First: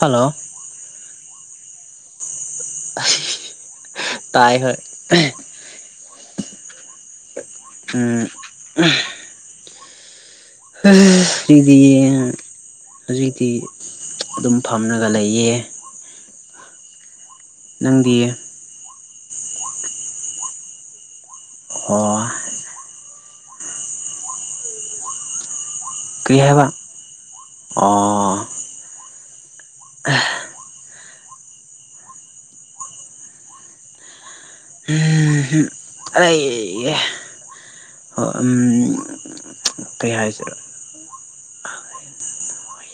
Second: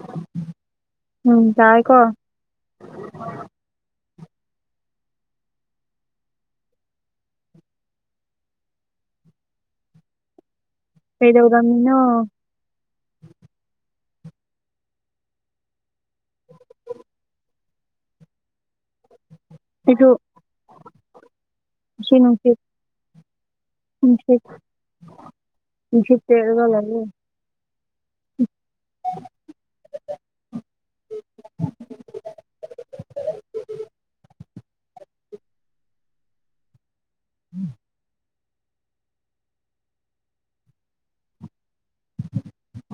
hello ꯎꯝ ꯌꯥꯏ ꯀꯣ ꯇꯥꯏ ꯍ ꯎꯝ ꯏꯗꯤ ꯀꯩꯗꯧꯔꯝꯃꯤꯅꯣ ꯍꯧꯖꯤꯛꯇꯤ ꯑꯗꯨꯝ ꯐꯝꯅꯒ ꯂꯩꯌꯦ ꯅꯪꯗꯤꯌꯦ [inaudible] ꯁꯦ ꯑꯣ ꯏꯁꯦ ꯀꯔꯤ ꯇꯔꯒ ꯍꯥꯏꯕ ꯂꯩꯒꯦ ꯑꯣ ꯎꯝ ꯑꯩꯌꯦ ꯎꯝ ꯍꯣꯏ ꯎꯝ ꯀꯩ ꯍꯥꯏꯁꯤꯔ [unintelligible]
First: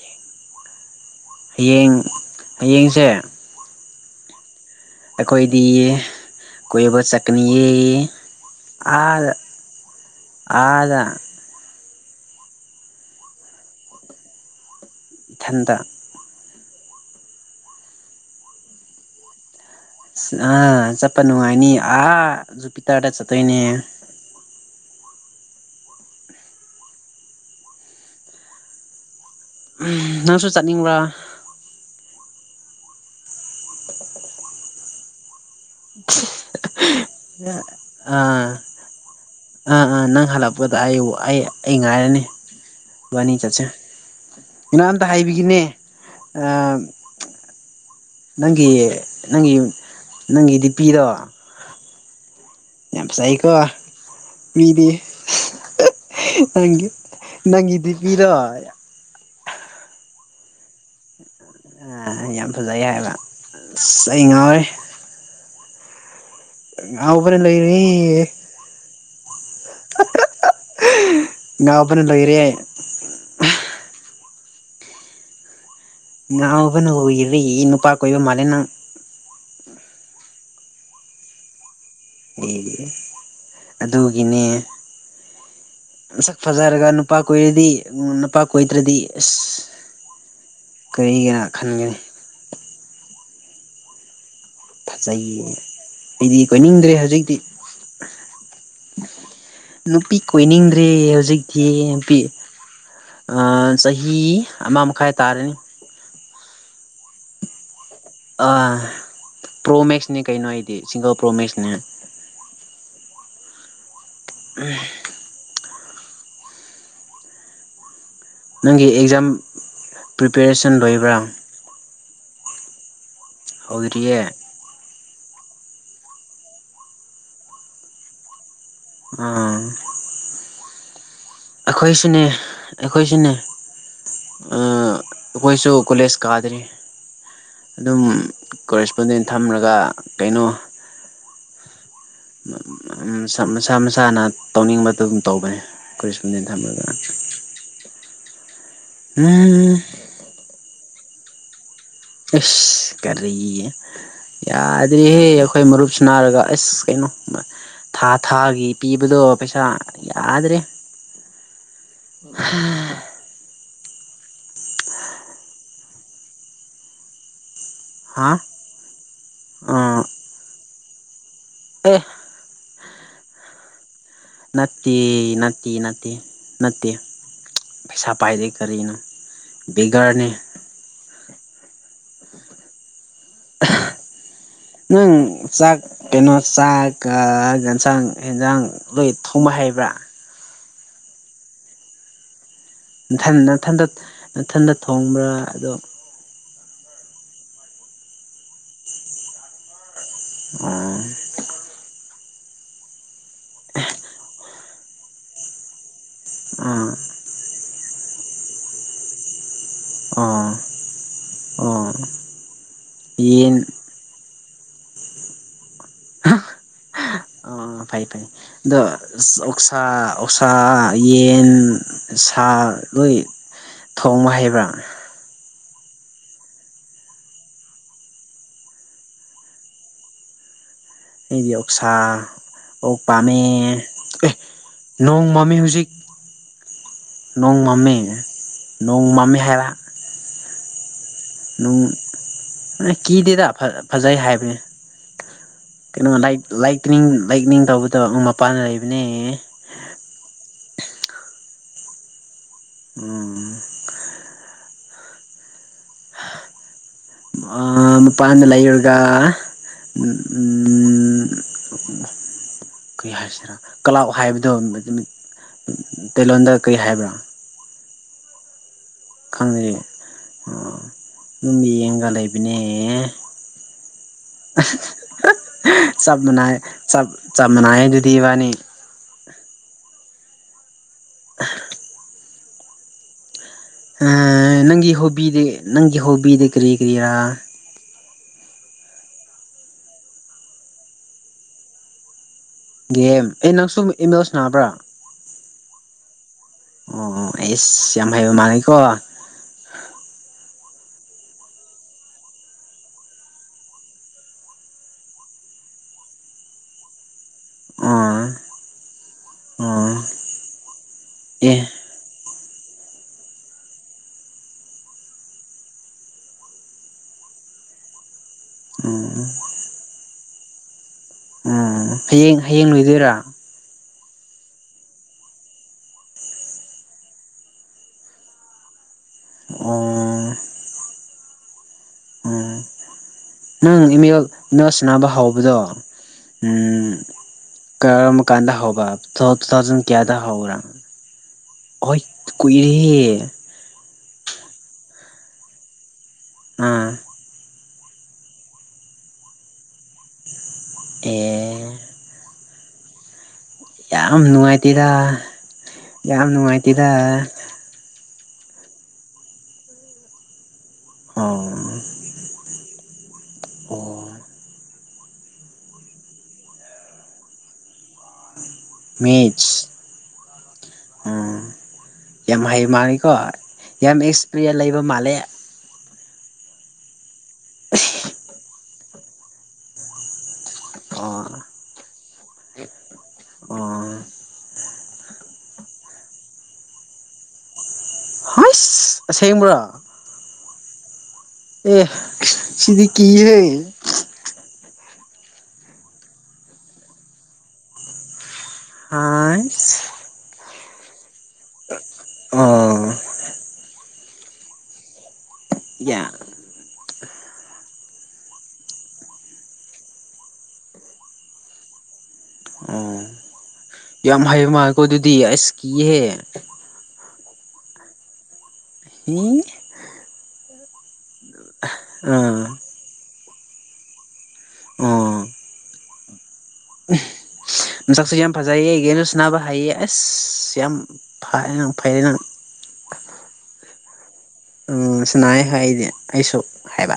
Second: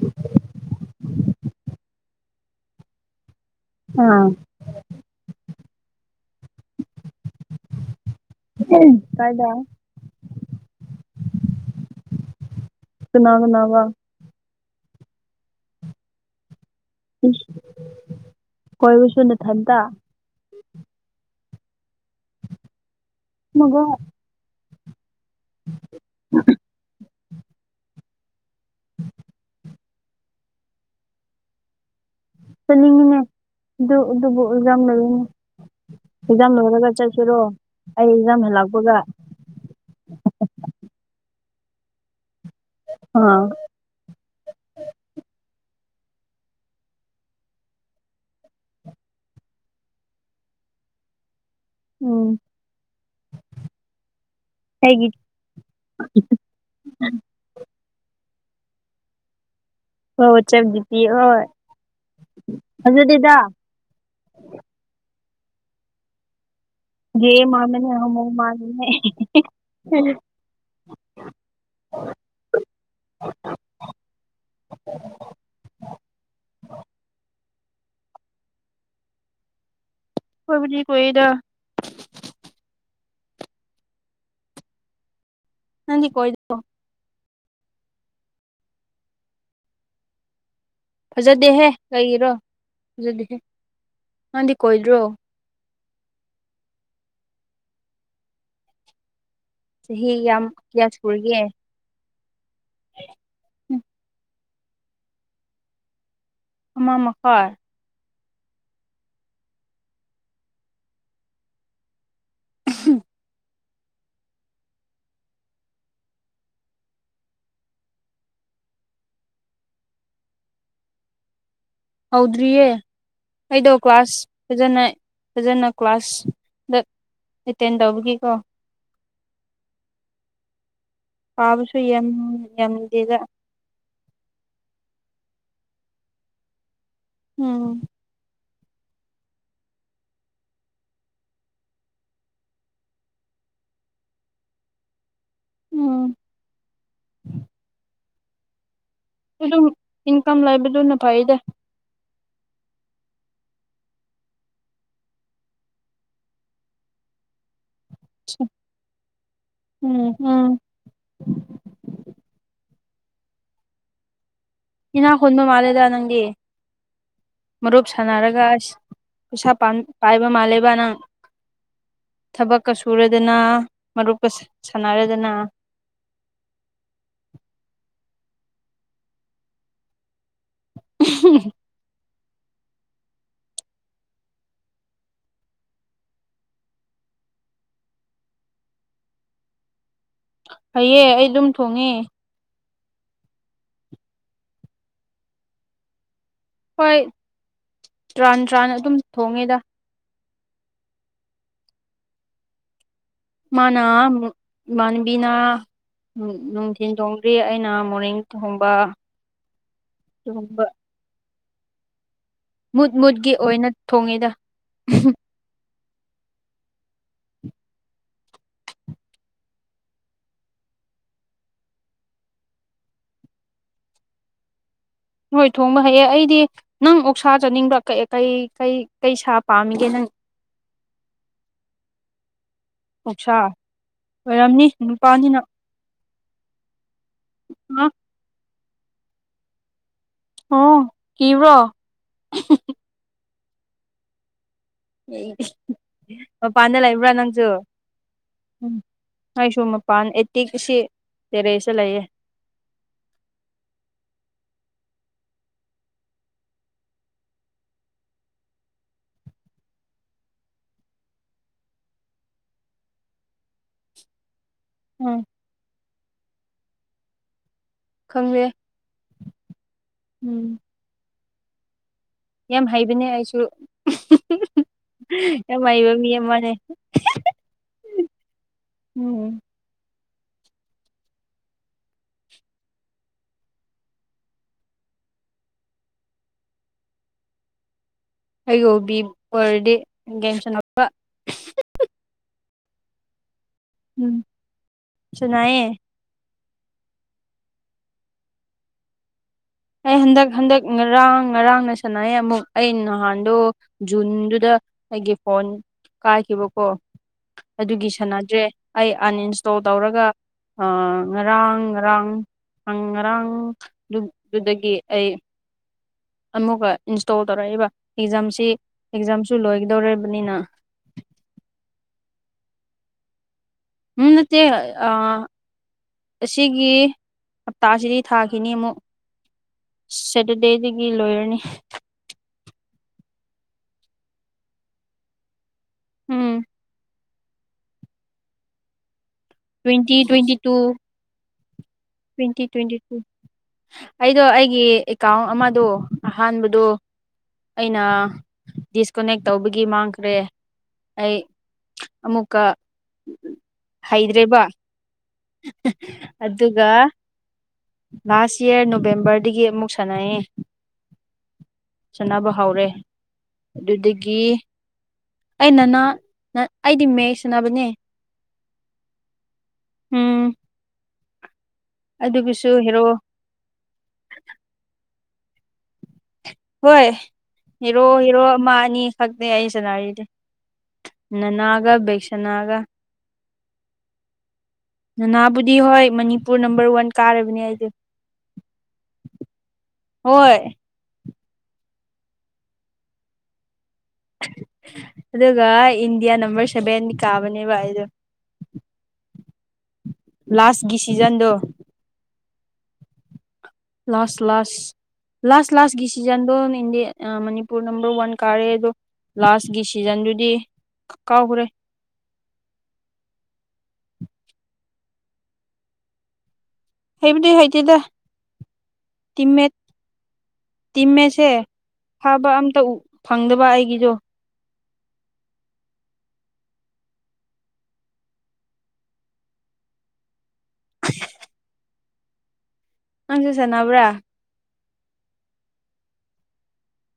[inaudible] ꯍꯌꯦꯡ ꯍꯌꯦꯡꯁꯦ ꯑꯥ ꯑꯩꯈꯣꯏꯗꯤ ꯀꯣꯏꯕ ꯆꯠꯅꯤꯌꯦ ꯑ ꯀꯥꯏꯗ ꯑ ꯁꯅꯥꯅꯥ ꯋꯥ ꯏꯊꯟꯇ ꯀꯣꯏꯕꯨꯁꯨ ꯅꯊꯟꯗ ꯑꯥ ꯆꯠꯄ ꯅꯨꯡꯉꯥꯏꯅꯤ ꯑꯥ ꯖꯨꯄꯤ ꯇꯔꯗ ꯆꯠꯇꯣꯏꯅꯦ ꯎꯝ ꯅꯪꯁꯨ ꯆꯠꯅꯤꯡꯕ꯭ꯔꯥ ꯆꯠꯅꯤꯡꯉꯤꯅꯦ ꯑꯗꯨ ꯑꯗꯨꯕꯨ ꯑꯦꯛꯖꯥꯝ ꯂꯧꯔꯤꯅꯦ ꯑꯦꯛꯖꯥꯝ ꯂꯧꯔꯒ ꯆꯠ ꯁꯤꯔꯣ ꯑꯩ ꯑꯦꯛꯖꯥꯝ ꯑꯥ ꯍꯜꯂꯛꯄꯒ ꯑꯥ ꯑꯥ ꯅꯪ ꯍꯜꯂꯛꯄꯗ ꯑꯩ ꯑꯩ ꯑꯩ ꯉꯥꯏꯔꯅꯤ ꯑꯗꯨꯅꯤ ꯑꯥ ꯆꯠꯆꯥꯦ ꯏ ꯑꯝꯇ ꯍꯥꯏꯕꯤꯒꯤꯅꯦ ꯅꯪꯒꯤ ꯅꯪꯒꯤ ꯅꯪꯒꯤꯗꯤ ꯄꯤꯔꯣ ꯎꯝ ꯌꯥꯝ ꯁꯥꯏꯀꯣ ꯃꯤꯗꯤꯨ ꯑꯩꯒꯤ ꯅꯪꯒꯤꯗꯤ ꯄꯤꯔꯣꯏ ꯍ ꯆꯕꯗꯤꯇ ꯍꯣꯏ ꯑ ꯌꯥꯝ ꯐꯖꯩ ꯍꯥꯏꯕ ꯐꯖꯗꯦꯗ ꯑꯁ ꯑꯩ ꯉꯥꯎꯔꯦ ꯌꯦ ꯉꯥꯎꯕꯅ ꯃꯥꯃꯦꯅꯦ ꯍꯨ ꯂꯣꯏꯔꯦ ꯃꯥꯃꯤꯅꯦ ꯉꯥ ꯐ ꯂꯣꯏꯔꯤ ꯑꯣ ꯅꯅꯥꯕ ꯅ ꯏꯔꯤ ꯏ ꯅꯨꯄꯥ ꯀꯣꯏꯕ ꯃꯂꯦꯅ ꯀꯕꯅꯤ ꯀꯣꯏꯗ ꯑꯦ ꯑꯗꯨꯒꯤꯅꯦ ꯅꯪꯗꯤ ꯀꯣꯏꯗ꯭ꯔꯣ ꯐꯖꯔꯒ ꯅꯨꯄꯥ ꯀꯣꯏꯔꯗꯤ ꯎ ꯅꯨꯄꯥ ꯀꯣꯏꯗ꯭ꯔꯗꯤ ꯑꯁ ꯀꯔꯤꯒꯤꯅ ꯐꯖꯗꯦꯍꯦ ꯈꯟꯒꯅꯤ ꯂꯩꯒꯤꯔꯣ ꯐꯖꯗꯦꯍꯦ ꯅꯪꯗꯤ ꯀꯣꯏꯗ꯭ꯔꯣ ꯐꯖꯩꯌꯦ ꯑꯩꯗꯤ ꯀꯣꯏꯅꯤꯡꯗ꯭ꯔꯦ ꯍꯧꯖꯤꯛꯇꯤ ꯆꯍꯤ ꯅꯨꯄꯤ ꯌꯥꯝ ꯀꯣꯏꯅꯤꯡꯗ꯭ꯔꯦ ꯀꯌꯥ ꯁꯨꯔꯒꯦ ꯍꯧꯖꯤꯛꯇꯤ ꯅꯨꯄꯤ ꯎꯝ ꯆꯍꯤ ꯑꯃ ꯃꯈꯥꯏ ꯇꯥꯔꯅꯤ ꯍꯃꯥ ꯃꯈꯈ ꯄ꯭ꯔꯣ ꯃꯦꯛꯁꯅꯦ ꯀꯩꯅꯣ ꯑꯩꯗꯤ ꯁꯤꯡꯒꯜ ꯄ꯭ꯔꯣ ꯃꯦꯛꯁꯅꯦ ꯎ ꯎꯝ ꯅꯪꯒꯤ ꯑꯦꯛꯖꯥꯝ ꯄ꯭ꯔꯤꯄꯦꯔꯦꯁꯟ ꯂꯣꯏꯕ꯭ꯔꯥ ꯍꯧꯗ꯭ꯔꯤꯌꯦ ꯑꯩꯗꯣ ꯍꯧꯗ꯭ꯔꯤꯌꯦ ꯀ꯭ꯂꯥꯁ ꯐꯖꯅ ꯐꯖꯅ ꯀ꯭ꯂꯥꯁ ꯗ ꯑꯦꯇꯦꯟ ꯇꯧꯕꯒꯤꯀꯣ ꯑꯥ ꯄꯥꯕꯁꯨ ꯑꯩꯈꯣꯏ ꯌꯥꯝ ꯁꯤꯅꯦ ꯌꯥꯝꯗꯦꯗ ꯑꯩꯈꯣꯏꯁꯤꯅꯦ ꯑꯩꯈꯣꯏꯁꯨ ꯀꯣꯂꯦꯖ ꯀꯥꯗ꯭ꯔꯤ ꯎꯝ ꯑꯗꯨꯝ ꯀꯣꯔꯦꯁꯄꯣꯟꯗꯦꯟ ꯊꯝꯂꯒ ꯀꯩꯅꯣ ꯃꯁꯥ ꯃꯁꯥꯅ ꯇꯧꯅꯤꯡꯕꯗꯨ ꯑꯗꯨꯝ ꯇꯧꯕꯅꯦ ꯎꯝ ꯀꯔꯤꯁꯄꯗꯤ ꯊꯝꯃꯒ ꯑꯗꯨꯝ ꯎꯝ ꯏꯟꯀꯝ ꯂꯩꯕꯗꯨꯅ ꯐꯩꯗ ꯑꯦꯁ ꯀꯔꯤꯦ ꯌꯥꯗꯦꯍꯦ ꯑꯩꯈꯣꯏ ꯃꯔꯨꯞꯁꯤ ꯅꯥꯔꯒ ꯑꯁ ꯀꯩꯅꯣ ꯊꯥ ꯊꯥꯒꯤ ꯄꯤꯕꯗꯣ ꯄꯩꯁꯥ ꯎꯝ ꯌꯥꯗ꯭ꯔꯦ ꯎꯝ ꯎꯝ ꯏꯅ ꯍꯟ ꯃꯥꯂꯦꯗꯥ ꯅꯪꯒꯤ ꯃꯔꯨꯞ ꯍꯥ ꯁꯥꯟꯅꯔꯒ ꯑ ꯈꯨꯩꯁꯥ ꯑꯥ ꯄꯥꯏꯕ ꯃꯥꯜꯂꯕ ꯅꯪ ꯑꯦ ꯊꯕꯛꯀ ꯁꯨꯔꯗꯅ ꯃꯨ ꯀꯁ ꯅꯠꯇ ꯅꯠꯇ ꯅꯠꯇꯦ ꯅꯠꯇꯦ ꯄꯩꯁꯥ ꯄꯥꯏꯗꯦ ꯀꯔꯤꯅꯣ ꯕꯦꯒꯔꯅꯦ [inaudible] ꯅꯪ ꯆꯥꯛ ꯀꯩꯅꯣ ꯆꯥꯛ ꯌꯦꯟꯁꯥꯡ ꯑꯦꯟꯁꯥꯡ ꯂꯣꯏ ꯊꯣꯡꯕ ꯍꯩꯕ꯭ꯔꯥ ꯍꯑꯦ ꯑꯩ ꯑꯗꯨꯝ ꯊꯣꯡꯉꯦ ꯊꯊꯟꯗꯊꯟꯗ ꯊꯣꯡꯕ꯭ꯔꯥ ꯑꯗꯣ ꯍꯣꯏ ꯇꯔꯥꯟ ꯇ꯭ꯔꯥꯟ ꯑꯗꯨꯝ ꯊꯣꯡꯉꯦꯗ ꯑ ꯃꯅ ꯏꯥꯟꯕꯤꯅ ꯅꯅꯨꯡ ꯑꯥ ꯊꯤꯟꯗꯣꯡ ꯔꯤ ꯑꯩꯅ ꯃꯣꯔꯅꯤꯡ ꯊꯍꯣꯡꯕ ꯊꯍꯣꯡꯕ ꯑꯥ ꯃꯨꯠ ꯃꯨꯠꯀꯤ ꯑꯣꯏꯅ ꯊꯣꯡꯉꯤꯗ ꯑꯥ ꯐꯩ ꯐꯩ ꯑꯗꯣ ꯑꯣꯛꯁꯥ ꯑꯣꯛꯁꯥ ꯌꯦꯟ ꯁꯥ ꯂꯣꯏ ꯊꯣꯡꯕ ꯍꯩꯕ꯭ꯔꯥ ꯍꯣꯏ ꯊꯣꯡꯕ ꯍꯩꯑ ꯑꯩꯗꯤ ꯅꯪ ꯑꯣꯛꯁꯥ ꯆꯥꯅꯤꯡꯕ꯭ꯔꯥ ꯀꯩ ꯀꯩ ꯀꯩ ꯁꯥ ꯄꯥꯝꯃꯤꯒꯦ ꯅꯪ ꯑꯩꯗꯤ ꯑꯣꯛꯁꯥ ꯑꯣ ꯄꯥꯃꯤ ꯑꯣꯛꯁꯥ ꯑꯦ ꯑꯣꯏꯔꯝꯅꯤ ꯅꯣꯡ ꯅꯨꯄꯥꯅꯤꯅ ꯃꯃꯤ ꯍꯧꯖꯤꯛ ꯅꯣꯡ ꯑ ꯃꯃꯤ ꯅꯣꯡꯃꯃꯤ ꯍꯥꯏꯔꯥ ꯑ ꯅꯨꯡ ꯀꯤꯗꯦꯗ ꯐꯖꯩ ꯍꯥꯏꯕꯅꯦ ꯀꯩꯅꯣ ꯃꯄꯥꯟꯗ ꯂꯥꯏꯅꯤꯡ ꯂꯩꯕ꯭ꯔꯥ ꯅꯪꯁꯨ ꯂꯥꯏꯛꯅꯤꯡ ꯇꯧꯕꯗꯕ ꯃꯄꯥꯟꯗ ꯂꯩꯕꯅꯦ ꯋꯥꯥꯟ ꯑꯩꯠꯇꯤꯁꯤ ꯇꯦꯔꯦꯁ ꯂꯩꯌꯦ ꯎꯝ ꯃꯄꯥꯟꯗ ꯂꯩꯔꯒ ꯎꯝ ꯎꯝ ꯀꯔꯤ ꯍꯥꯏꯁꯤꯔꯥ ꯀ꯭ꯂꯕ ꯍꯥꯏꯕꯗꯣ ꯎꯝ ꯇꯩꯂꯣꯟꯗ ꯀꯔꯤ ꯍꯥꯏꯕ꯭ꯔꯥ ꯈꯪꯒꯦ ꯈꯪꯗꯦ ꯑꯗꯨꯝꯡꯒ ꯂꯩꯕ ꯌꯥꯝ ꯍꯩꯕꯅꯦ ꯑꯩꯁꯨ ꯌꯥꯝ ꯍꯩꯕ ꯃꯤ ꯆꯞ ꯑꯃꯅꯦ ꯃꯥꯟꯅꯩ ꯆꯞ ꯆꯅꯥꯏꯗꯨꯗꯕꯥꯅꯤ ꯎꯝ ꯅꯪꯒꯤ ꯍꯣꯕꯤꯗ ꯅꯪꯒꯤ ꯍꯣꯕꯤꯤꯗ ꯀꯔꯤ ꯀꯔꯤꯔ ꯑꯩꯌꯣꯕꯤ ꯔꯗꯦ ꯀ ꯒꯦꯝ ꯑꯦ ꯅꯪ ꯁꯨꯝ ꯏꯃꯦꯜꯁ ꯅꯥꯕ꯭ꯔꯥ ꯆꯅꯥꯑꯌꯦ ꯑꯣ ꯑꯩꯁ ꯌꯥꯝ ꯍꯩꯕ ꯃꯥꯥꯟꯂꯦꯀꯣ ꯑꯩ ꯍꯟꯗꯛ ꯍꯟꯗꯛ ꯉꯔꯥꯡ ꯉꯔꯥꯡꯅ ꯁꯥꯟꯅꯩ ꯑꯃꯨꯛ ꯑꯩ ꯅꯍꯥꯟꯗꯣ ꯖꯨꯟꯗꯨꯗ ꯑꯩꯒꯤ ꯐꯣꯟ ꯀꯥꯏꯈꯤꯕꯀꯣ ꯑꯗꯨꯒꯤ ꯁꯥꯟꯅꯗ꯭ꯔꯦ ꯑꯩ ꯑꯟꯏꯟꯁꯇꯣꯜ ꯑꯣ ꯇꯧꯔꯒ ꯉꯔꯥꯡ ꯑꯦ ꯉꯔꯥꯡ ꯉꯔꯥꯡꯗꯨꯗꯒꯤ ꯑꯩ ꯑꯃꯨꯛꯀ ꯏꯟꯁꯇꯣꯜ ꯇꯧꯔꯛꯏꯕ ꯑꯦꯛꯖꯥꯝꯁꯤ ꯎꯝ ꯑꯦꯛꯖꯥꯝꯁꯨ ꯂꯣꯏꯒꯗꯧꯔꯤꯕꯅꯤꯅ qꯑꯣ ꯍꯌꯦꯡ ꯍꯌꯦꯡ ꯂꯣꯏꯗꯣꯏꯔꯥ ꯎꯝꯠꯇ ꯑ ꯑꯁꯤꯒꯤ ꯍꯞꯇꯥꯁꯤꯗꯤ ꯊꯥꯈꯤꯅꯤ ꯑꯃꯨꯛ ꯑꯣ ꯁꯦꯇꯔꯗꯦꯗꯒꯤ ꯂꯣꯏꯔꯅꯤ ꯎ ꯅꯪ ꯏꯃꯦꯦꯜ ꯏꯅ ꯁꯅꯕ ꯍꯥꯎꯕꯗꯣ ꯎꯝ ꯀꯔ ꯀꯥꯟꯗ ꯍꯕ ꯊꯣ ꯊꯖꯟ ꯇ꯭ꯋꯦꯟꯇꯤ ꯀꯌꯥꯗ ꯇ꯭ꯋꯦꯟꯇꯤ ꯍꯧꯔꯥ ꯇꯨ ꯇ꯭ꯋꯦꯟꯇꯤ ꯇ꯭ꯋꯦꯟꯇꯤ ꯇꯨ ꯑꯩꯗꯣ ꯑꯩꯒꯤ ꯑꯦꯀꯥꯎꯟ ꯑꯃꯗꯣ ꯑꯍꯥꯟꯕꯗꯣ ꯑꯥ ꯑꯩꯅ ꯗꯤꯁꯀꯅꯦꯛ ꯇꯧꯕꯒꯤ ꯃꯥꯡꯈ꯭ꯔꯦ ꯑꯦ ꯑꯃꯨꯀ ꯌꯥꯝ ꯅꯨꯡꯉꯥꯏꯇꯦꯔ ꯌꯥꯝ ꯑꯗꯨꯒ ꯅꯨꯡꯉꯥꯏꯇꯦꯔ ꯂꯥꯁ ꯌꯌꯥꯔ ꯅꯣꯕꯦꯝꯕꯔꯗꯒꯤ ꯑꯃꯨꯛ ꯁꯥꯟꯅꯑ ꯑꯥꯎ ꯁꯥꯟꯅꯕ ꯍꯧꯔꯦ ꯑꯗꯨꯗꯒꯤ ꯑꯩ ꯅꯅꯥ ꯑꯩꯗꯤ ꯃꯌꯦꯛ ꯁꯅꯕꯅꯦ ꯃꯤꯦꯆ ꯎꯝ ꯌꯥꯝ ꯑꯗꯨꯒꯤꯁꯨ ꯍꯩ ꯍꯦꯔꯣ ꯃꯥꯥꯟꯜꯂꯤꯀꯣ ꯌꯥꯝ ꯑꯦꯛꯁꯄꯔꯤꯟ ꯂꯩꯕ ꯃꯥꯜꯂꯦ ꯍꯣꯏ ꯍꯦꯔꯣ ꯍꯦꯔꯣ ꯑꯃ ꯑꯅꯤ ꯈꯛꯇꯦ ꯑꯩ ꯁꯥꯟꯅꯔꯤꯗꯤ ꯑꯣ ꯅꯅꯥꯒ ꯕꯁꯅꯥꯒ ꯑꯣ ꯅꯅꯥꯕꯨꯗꯤ ꯍꯣꯏ ꯃꯅꯤꯄꯨꯔ ꯅꯝꯕꯔ ꯋꯥꯟ ꯀꯥꯔꯕꯅꯦ ꯑꯩꯗꯤ ꯁꯦꯃ꯭ꯔꯥ ꯍꯣꯏ ꯑꯦ ꯁꯤꯗꯤ ꯀ ꯍꯦ ꯑꯗꯨꯒ ꯏꯟꯗꯤꯌꯥ ꯅꯝꯕꯔ ꯁꯚꯦꯟ ꯀꯥꯕꯅꯦꯕ ꯑꯩꯗꯣ ꯑꯥꯏꯁ ꯂꯥꯁꯀꯤ ꯁꯤꯖꯟꯗꯣ ꯑꯥ ꯂꯁ ꯂꯁ ꯂꯁ ꯂꯁ ꯌꯥ ꯗꯤꯁꯤꯖꯟꯗꯣ ꯅꯗꯤ ꯃꯅꯤꯄꯨꯔ ꯅꯝꯕꯔ ꯋꯥꯟ ꯀꯥꯔꯦ ꯑꯗꯣ ꯂꯥꯁꯀꯤ ꯁꯤꯖꯟꯗꯨꯗꯤ ꯀꯥꯎꯈ꯭ꯔꯦ ꯑꯣ ꯌꯥꯝ ꯍꯥꯏꯩꯕ ꯃꯥꯜꯂꯦꯀꯣ ꯑꯗꯨꯗꯤ ꯑꯁ ꯀꯤꯍꯦ ꯍꯦꯕꯨꯗꯤ ꯍꯥꯏꯗꯤꯗ ꯍꯤ ꯇꯤꯝꯃꯦꯦꯠ ꯇꯤꯝꯃꯦꯦꯠꯁꯦ ꯐꯕ ꯑꯥ ꯑꯝꯇ ꯎ ꯐꯪꯗꯕ ꯑꯩꯒꯤꯁꯨꯣ ꯑ [inaudible] ꯅꯅꯨꯡꯁꯥꯛꯁꯨ ꯌꯥꯝ ꯐꯖꯩꯌꯦ ꯏꯒꯤꯅꯁ ꯅꯅꯥꯕ ꯍꯥꯏꯌꯦ ꯑꯁ ꯌꯥꯝ ꯐꯔ ꯐꯩꯔꯦ ꯅꯪ ꯑꯪ ꯆꯁꯦ ꯅꯕ꯭ꯔꯥ ꯁꯤꯅ ꯍꯥꯏ ꯑꯩꯗꯤ ꯑꯩꯁꯨ ꯍꯥꯏꯕ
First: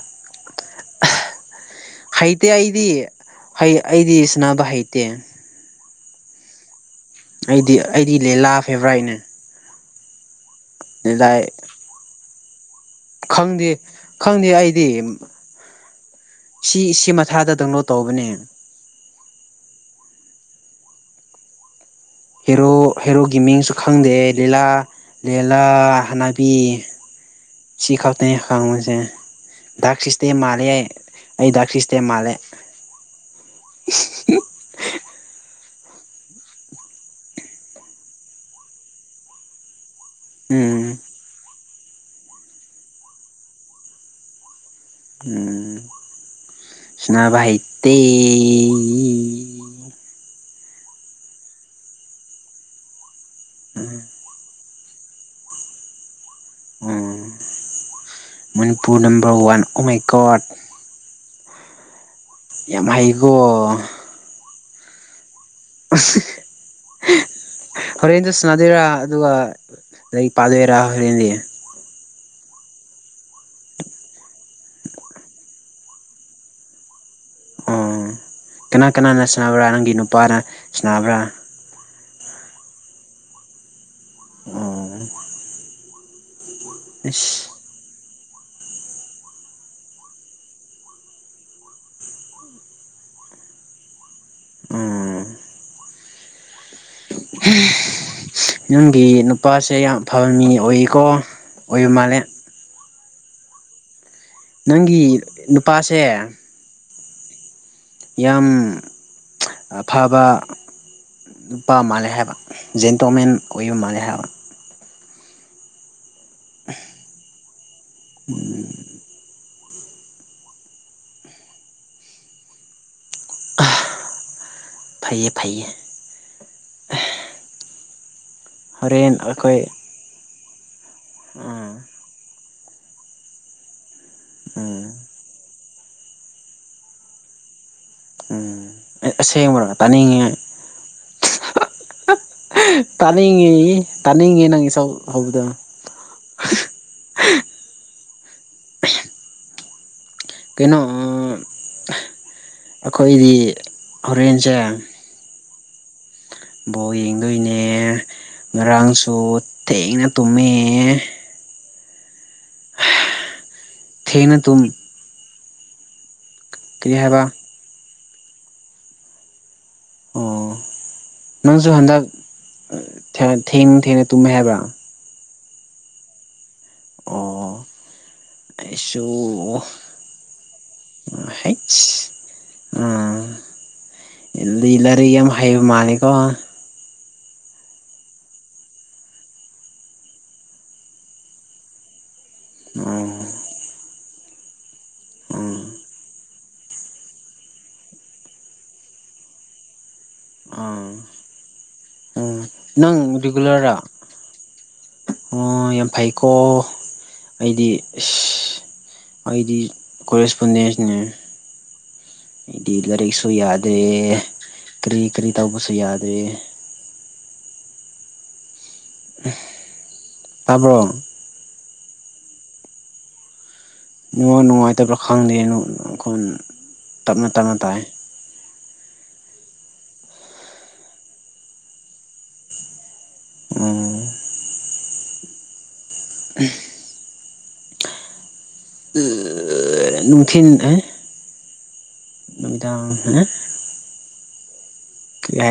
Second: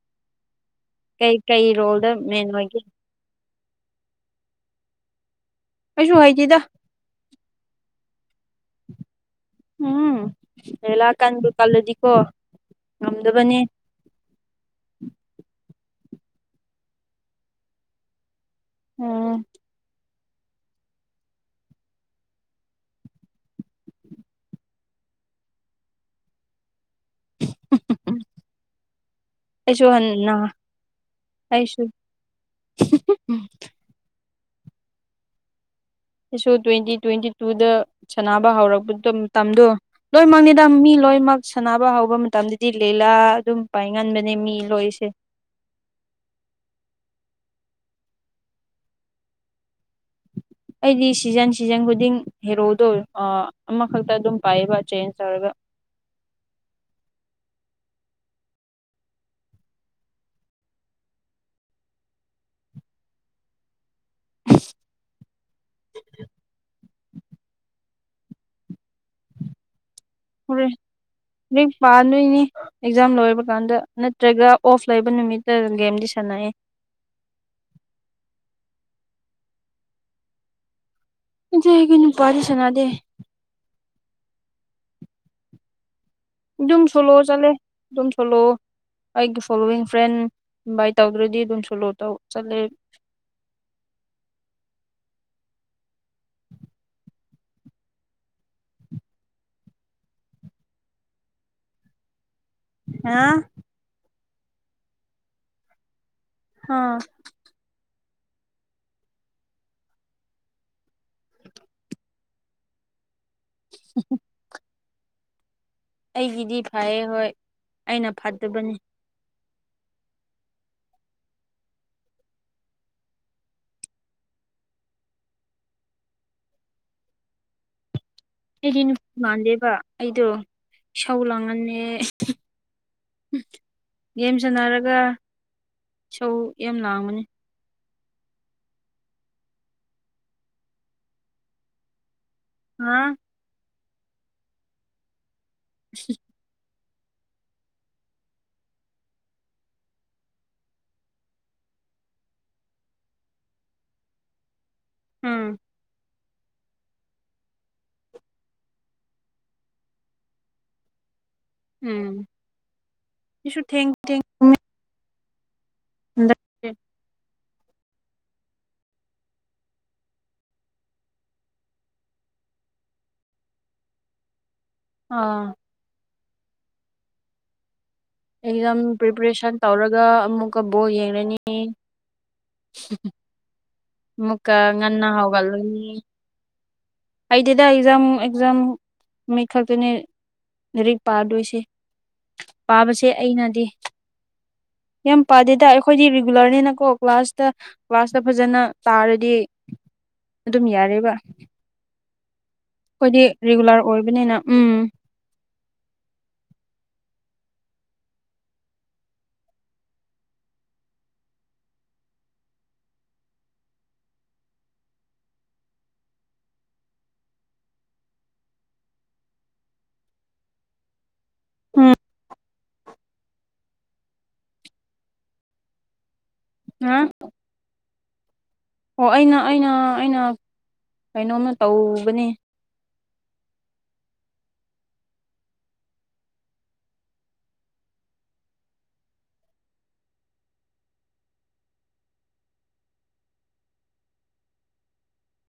ꯀꯩ ꯀꯩ ꯔꯣꯜꯗ ꯃꯦꯟ ꯍꯩꯇꯦ ꯑꯣꯏꯒꯦ ꯑꯩꯗꯤ ꯑꯩꯗꯤ ꯁꯅꯕ ꯍꯩꯇꯦ ꯀꯩꯁꯨ ꯍꯥꯏꯈꯤꯦꯗ ꯑꯩꯗꯤ ꯑꯩꯗꯤ ꯂꯤꯦꯂꯥ ꯐꯦꯕ꯭ꯔꯥꯏꯠꯅꯦ ꯎꯝ ꯑꯦꯂ ꯀꯟ ꯀꯜꯗꯤꯀꯣ ꯈꯪꯗꯦ ꯈꯪꯗꯦ ꯑꯩꯗꯤ ꯁꯤ ꯁꯤ ꯃꯊꯥꯗ ꯗꯪꯅꯣꯠ ꯇꯧꯕꯅꯦ ꯎꯝ ꯍꯦꯔꯣ ꯍꯦꯔꯣꯒꯤ ꯃꯤꯡꯁꯨ ꯈꯪꯗꯦ ꯂꯤꯂꯥ ꯂꯦꯂ ꯍꯅꯥꯕꯤ ꯁꯤ ꯈꯞꯇꯩ ꯍ ꯃꯅꯨꯡꯁꯦ ꯑꯩꯁꯨ ꯗꯥꯛ ꯍꯟꯅ ꯁꯤꯁꯇꯦꯝ ꯃꯥꯜꯂꯦ ꯑꯩ ꯑꯩ ꯗꯥꯛ ꯑꯩꯁꯨ ꯁꯤꯁꯇꯦꯝ ꯃꯥꯜꯂꯦ [inaudible] ꯁꯤꯁꯨ ꯇ꯭ꯋꯦꯟꯇꯤ ꯇ꯭ꯋꯦꯟꯇꯤ ꯇꯨꯗ ꯁꯥꯟꯅꯕ ꯍꯧꯔꯛꯄ ꯃꯇꯝꯗꯣ ꯂꯣꯏꯃꯛꯅꯤꯗ ꯃꯤ ꯎꯝ ꯂꯣꯏꯃꯛ ꯁꯥꯟꯅꯕ ꯍꯧꯕ ꯃꯇꯝꯗꯗꯤ ꯂꯤꯂꯥ ꯑꯗꯨꯝ ꯄꯥꯏ ꯉꯟꯕꯅꯦ ꯃꯤ ꯂꯣꯏꯁꯦ ꯎꯝ ꯁꯅꯥꯕ ꯍꯩꯇꯦ ꯑꯦ ꯑꯩꯗꯤ ꯁꯤꯖꯟ ꯁꯤꯖꯟ ꯈꯨꯗꯤꯡ ꯍꯦꯔꯣꯗꯣꯑ ꯎꯝ ꯑꯃꯈꯛꯇ ꯑꯗꯨꯝ ꯄꯥꯏꯑꯕ ꯆꯦꯟꯖ ꯇꯧꯔꯦꯕ ꯎꯝ Manipur number one oh my God ꯌꯥꯝ ꯍꯩꯒꯣ [inaudible] ꯍꯣꯔꯦꯟꯖꯨ ꯁꯅꯥꯗꯨꯔꯥ ꯑꯗꯨꯒ ꯂꯩ ꯄꯥꯂꯦꯔꯥ ꯍꯣꯔꯦꯟꯗꯤ ꯔꯤꯛꯁ ꯄꯥꯟꯗꯨꯏꯅꯤ ꯑꯦꯛꯖꯥꯝ ꯂꯣꯏꯕ ꯀꯥꯟꯗ ꯅꯠꯇ꯭ꯔꯒ ꯑꯣꯐ ꯂꯩꯕ ꯅꯨꯃꯤꯠꯇ ꯑꯗꯨꯝ ꯒꯦꯝꯗꯤ ꯁꯥꯟꯅꯑꯦ ꯑꯣ ꯀꯅꯥ ꯀꯅꯥꯅ ꯁꯥꯟꯅꯕ꯭ꯔꯥ ꯅꯪꯒꯤ ꯅꯨꯄꯥꯅ ꯁꯥꯟꯅꯕ꯭ꯔꯥ [unintelligible] ꯑꯩꯒꯤ ꯅꯨꯄꯥꯗꯤ ꯁꯥꯟꯅꯗꯦ ꯑꯣ ꯑꯗꯨꯝ ꯁꯣꯂꯣ ꯆꯠꯂꯦ ꯏꯁ ꯑꯗꯨꯝ ꯁꯣꯂꯣꯑꯣ ꯑꯩꯒꯤ ꯐꯣꯂꯣꯋꯤꯡ ꯐ꯭ꯔꯦꯟ ꯏꯟꯚꯥꯏꯠ ꯇꯧꯗ꯭ꯔꯗꯤ ꯑꯗꯨꯝ ꯁꯣꯂꯣ ꯇꯧ ꯆꯠꯂꯦ ꯎꯝ ꯅꯡꯒꯤ ꯅꯨꯄꯥꯁꯦ ꯌꯥꯝ ꯐꯍ ꯃꯤ ꯑꯣꯏꯀꯣ ꯑꯣꯏꯕ ꯃꯥꯜꯂꯦ ꯍꯥ ꯅꯪꯒꯤ ꯅꯨꯄꯥꯁꯦ ꯍꯥꯥ ꯌꯥꯝ ꯑꯐꯕ ꯅꯨꯨꯄꯥ ꯃꯥꯜꯂꯦ ꯍꯥꯏꯕ ꯖꯦꯟꯇꯣꯃꯦꯟ ꯍꯨꯌꯨ ꯃꯥꯜꯂꯦ ꯍꯥꯏꯕ ꯑꯩꯒꯤꯗꯤ ꯐꯌꯦ ꯍꯣꯏ ꯑꯩꯅ ꯐꯠꯇꯕꯅꯤ ꯐꯩꯌꯦ ꯐꯩꯌꯦ ꯑꯩꯗꯤ ꯅꯨꯄꯤ ꯍꯣꯔꯦꯟ ꯑꯩꯈꯣꯏ ꯃꯥꯟꯗꯦꯕ ꯑꯩꯗꯣ ꯏꯁꯧ ꯎꯝ ꯂꯥꯡꯉꯟꯅꯦ ꯒꯦꯝ ꯎꯝ ꯁꯟꯅꯔꯒ ꯏꯁꯧ ꯌꯥꯝ ꯂꯥꯡꯕꯅꯦ ꯎꯝ ꯑꯩ ꯑꯁꯦꯡꯕꯔꯣ ꯇꯥꯅꯤꯡꯉꯤ ꯍꯥ ꯇꯥꯅꯤꯡꯉꯤ ꯇꯥꯅꯤꯡꯉꯦ ꯅꯪꯒꯤ ꯏꯁꯧ ꯍꯧꯕꯗꯣ [unintelligible] ꯀꯩꯅꯣ ꯑ ꯑꯩꯈꯣꯏꯗꯤ ꯍꯣꯔꯦꯟꯁꯦ ꯎꯝ ꯕꯣꯜ ꯌꯦꯡꯗꯣꯏꯅꯦ ꯉꯔꯥꯡꯁꯨ ꯊꯦꯡꯅ ꯇꯨꯝꯃꯦ ꯎꯝ ꯏꯁꯨ ꯊꯦꯡ [unintelligible] ꯇꯨꯝ ꯍꯟꯗꯛ ꯀꯩ ꯍꯥꯏꯕ ꯑꯣ ꯅꯪꯁꯨ ꯍꯟꯗꯛ ꯑ ꯊꯦꯡ ꯊꯦꯡꯅ ꯇꯨꯝꯃꯦ ꯍꯥꯏꯕ꯭ꯔꯥ ꯑꯥ ꯑꯣ ꯑꯦꯛꯖꯥꯝ ꯑꯩꯁꯨ ꯄ꯭ꯔꯤꯄꯔꯦꯁꯟ ꯇꯧꯔꯒ ꯑꯃꯨꯛꯀ ꯕꯣꯜ ꯌꯦꯡꯔꯅꯤ ꯍꯩꯁ ꯑꯥ ꯑꯃꯨꯛꯀ ꯉꯟꯅ ꯂꯥꯏꯔꯤꯛ ꯌꯥꯝ ꯍꯩꯕ ꯍꯧꯒꯠꯂꯅꯤ ꯃꯥꯜꯂꯦꯀꯣ ꯑꯩꯗꯤꯗ ꯑꯦꯛꯖꯥꯝ ꯑꯦꯛꯖꯥꯝ ꯅꯨꯃꯤꯠ ꯈꯛꯇꯅꯤ ꯂꯥꯏꯔꯤꯛ ꯄꯥꯗꯣꯏꯁꯦ ꯄꯥꯕꯁꯦ ꯎꯝ ꯑꯩꯅꯗꯤ ꯌꯥꯝ ꯎꯝ ꯄꯥꯗꯦꯗ ꯑꯩꯈꯣꯏꯗꯤ ꯔꯤꯕ ꯔꯤꯒꯨꯂꯔꯅꯤꯅꯀꯣ ꯀ꯭ꯂꯥꯁꯇ ꯀ꯭ꯂꯥꯁꯇ ꯐꯖꯅ ꯇꯥꯔꯗꯤ ꯑꯗꯨꯝ ꯌꯥꯔꯦꯕ ꯑꯣ ꯅꯪ ꯑꯩꯈꯣꯏꯗꯤ ꯔꯤꯒꯨꯂꯔꯔꯥ ꯔꯤꯒꯨꯂꯔ ꯑꯣꯏꯕꯅꯤꯅ ꯎꯝ ꯑꯣ ꯌꯥꯝ ꯐꯩꯀꯣ ꯑꯩꯗꯤ ꯏꯁ ꯑꯩꯗꯤ ꯀꯣꯔꯦꯁꯄꯣꯟꯗꯦꯟꯁꯅꯦ ꯍꯥꯏꯗꯤ ꯂꯥꯏꯔꯤꯛꯁꯨ ꯌꯥꯗꯦ ꯀꯔꯤ ꯀꯔꯤ ꯇꯧꯕꯁꯨ ꯌꯥꯗꯦ ꯇꯥꯕ꯭ꯔꯣꯡ ꯎꯝ ꯉ ꯅꯨꯡꯉꯥꯏꯇꯕ꯭ꯔꯥ ꯈꯪꯗꯦꯅꯈꯣꯟ ꯑ ꯇꯞꯅ ꯇꯞꯅ ꯇꯥꯏ ꯑꯣ ꯑꯩꯅ ꯑꯩꯅ ꯑꯩꯅ ꯀꯩꯅꯣꯝꯅ ꯇꯧꯕꯅꯦ ꯎꯝ ꯅꯨꯡꯊꯤꯟ ꯅꯨꯃꯤꯗꯥ ꯍ ꯑꯣ